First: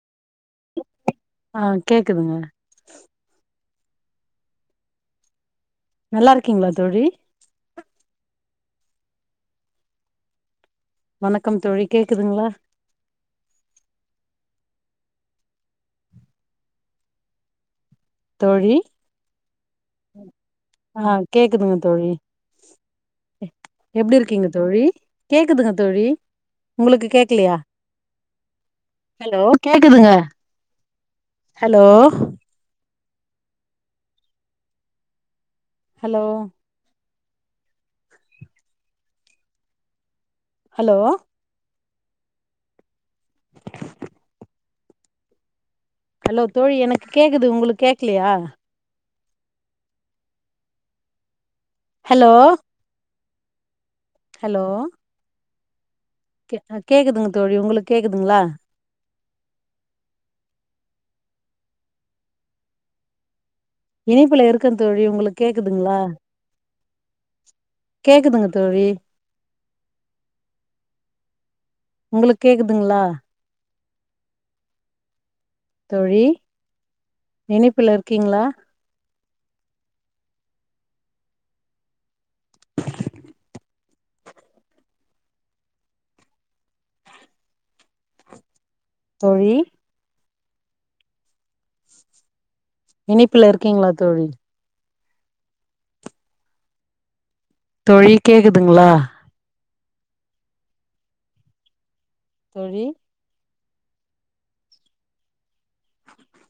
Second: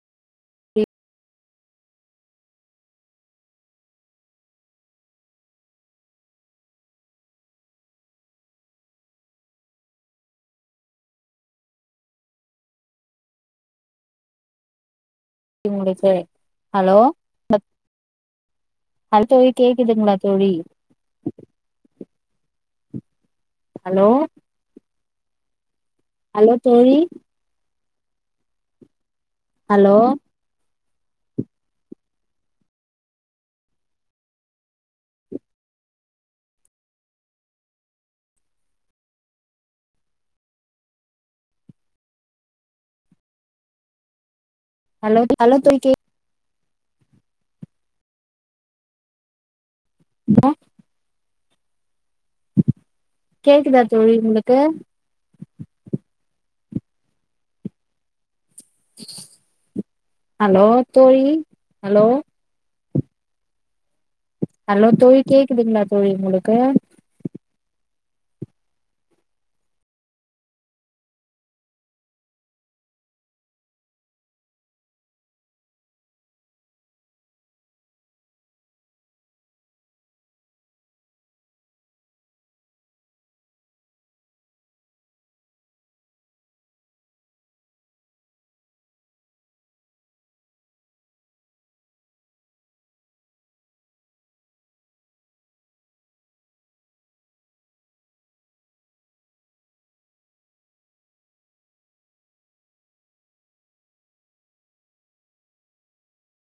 ஆ கேக்குதுங்க நல்லா இருக்கீங்ளா தோழி வணக்கம் தோழி கேக்குதுங்ளா [unintelligible] ஹலோ தோழி அது தோழி கேக்குதுங்ளா தோழி ஆ கேக்குதுங்க தோழி ஹலோ எப்டி இருக்கீங்க தோழி கேக்குதுங்க தோழி ஹலோ தோழி உங்களுக்கு கேக்லையா ஹலோ ஹலோ கேக்குதுங்க hello hello hello hello hello தோழி கேக் ஹலோ தோழி எனக்கு கேக்குது உங்ளுக்கு கேக்லையா [unintelligible] ஹலோ கேக்குதா தோழி உங்ளுக்கு ஹலோ கே அ கேக்குதுங்க தோழி உங்ளுக்கு கேக்குதுங்ளா ஹலோ தோழி ஹலோ இனைப்புல இருக்க ஹலோ தோழி உங்ளுக்கு கேக்குதுங்களா கேக்குதுங்ளா தோழி உங்களுக்கு கேக்குதுங்க தோழி உங்ளுக்கு கேக்குதுங்ளா தோழி இனைப்புல இருக்கீங்ளா தோழி இனைப்புல இருக்கீங்ளா தோழி தோழி கேக்குதுங்ளா தோழி